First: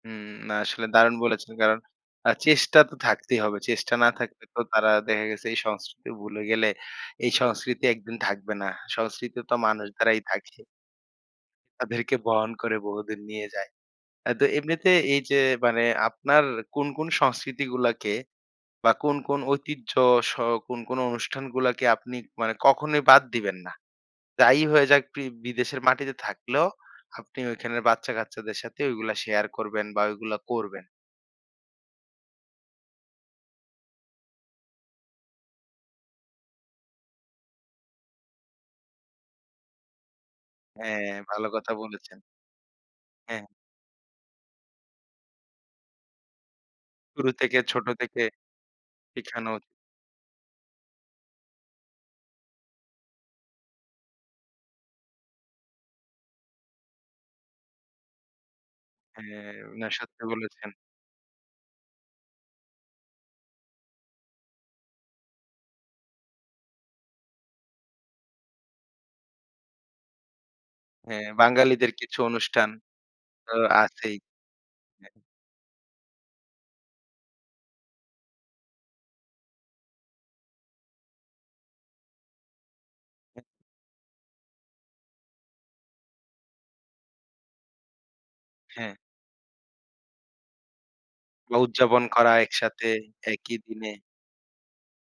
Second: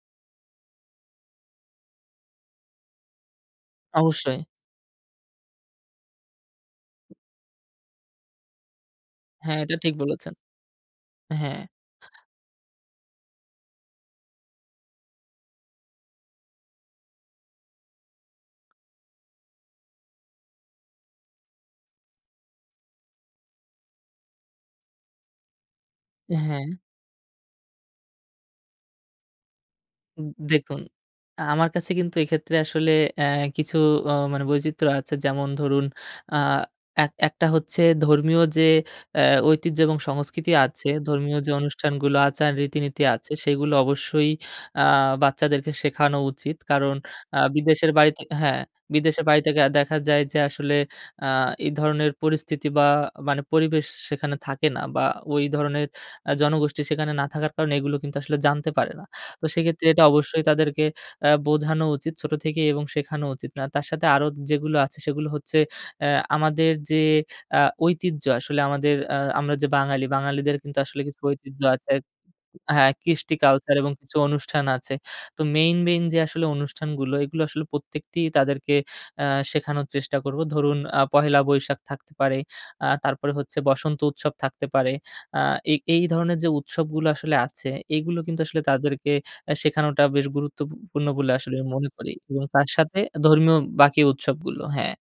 হুম, আসলে দারুণ বলেছেন, কারণ আ চেষ্টা তো থাকতেই হবে। চেষ্টা না অবশ্যই। থাকলে তো তারা দেখা গেছে এই সংস্কৃতি ভুলে গেলে এই সংস্কৃতি একদিন থাকবে না। সংস্কৃতি তো হ্যাঁ, এটা মানুষ ঠিক দ্বারাই বলেছেন। থাকে। হ্যাঁ। তাদেরকে বহন করে বহুদিন নিয়ে যায়। অ্যা তো এমনিতে এই যে মানে আপনার কোন, কোন সংস্কৃতিগুলাকে বা কোন, কোন ঐতিহ্য স কোন, কোন অনুষ্ঠানগুলাকে আপনি মানে কখনোই বাদ দিবেন না? যাই হয়ে যাক প্রি বিদেশের মাটিতে থাকলেও হ্যাঁ। আপনি ঐখানের বাচ্চা-কাচ্চাদের সাথে ওইগুলা শেয়ার করবেন বা উম ওইগুলা দেখুন করবেন? আ আমার কাছে কিন্তু এক্ষেত্রে আসলে অ্যা কিছু অ মানে বৈচিত্র্য আছে যেমন ধরুন, আ এক একটা হচ্ছে ধর্মীয় যে অ্যা ঐতিহ্য এবং সংস্কৃতি আছে, হ্যাঁ, ধর্মীয় ভালো যে কথা অনুষ্ঠানগুলো বলেছেন। আচার, রীতিনীতি আছে হ্যাঁ। সেগুলো অবশ্যই আ বাচ্চাদেরকে শেখানো উচিত। কারণ শুরু আ থেকে ছোট বিদেশের বাড়িতে থেকে হ্যাঁ, বিদেশের বাড়ি সেখানো থেকে উচিত। দেখা যায় যে আসলে আ এই ধরনের পরিস্থিতি বা মানে পরিবেশ সেখানে থাকে না বা ওই ধরনের আ জনগোষ্ঠী সেখানে না থাকার কারণে এগুলো কিন্তু আসলে জানতে পারে না। তো হ্যাঁ, সেক্ষেত্রে না এটা সত্যি অবশ্যই বলেছেন। তাদেরকে অ্যা বোঝানো উচিত ছোট থেকেই এবং শেখানো উচিত। না তার সাথে আরো যেগুলো আছে সেগুলো হচ্ছে অ্যা আমাদের যে আ ঐতিহ্য আসলে আমাদের অ্যা আমাদের যে বাঙালি বাঙালিদের কিন্তু আসলে কিছু হ্যাঁ, ঐতিহ্য বাঙালিদের আছে কিছু অনুষ্ঠান হ্যাঁ, কৃষ্টি তো কালচার এবং কিছু আছেই। অনুষ্ঠান আছে। অ্যা তো মেইন, মেইন যে আসলে অনুষ্ঠানগুলো এগুলো আসলে প্রত্যেকটি তাদেরকে অ্যা শেখানোর চেষ্টা করবো। ধরুন আ পহেলা বৈশাখ থাকতে পারে, আ তারপরে অ্যা হচ্ছে বসন্ত উৎসব থাকতে পারে। আ এই, এই ধরনের যে উৎসবগুলো আসলে আছে, এগুলো কিন্তু আসলে হ্যাঁ। তাদেরকে অ্যা শেখানোটা বেশ গুরুত্বপু পূর্ণ বলে আসলে বা আমি মনে উদযাপন করি করা এবং তার একসাথে সাথে একই ধর্মীয় দিনে। বাকি উৎসবগুলো হ্যাঁ।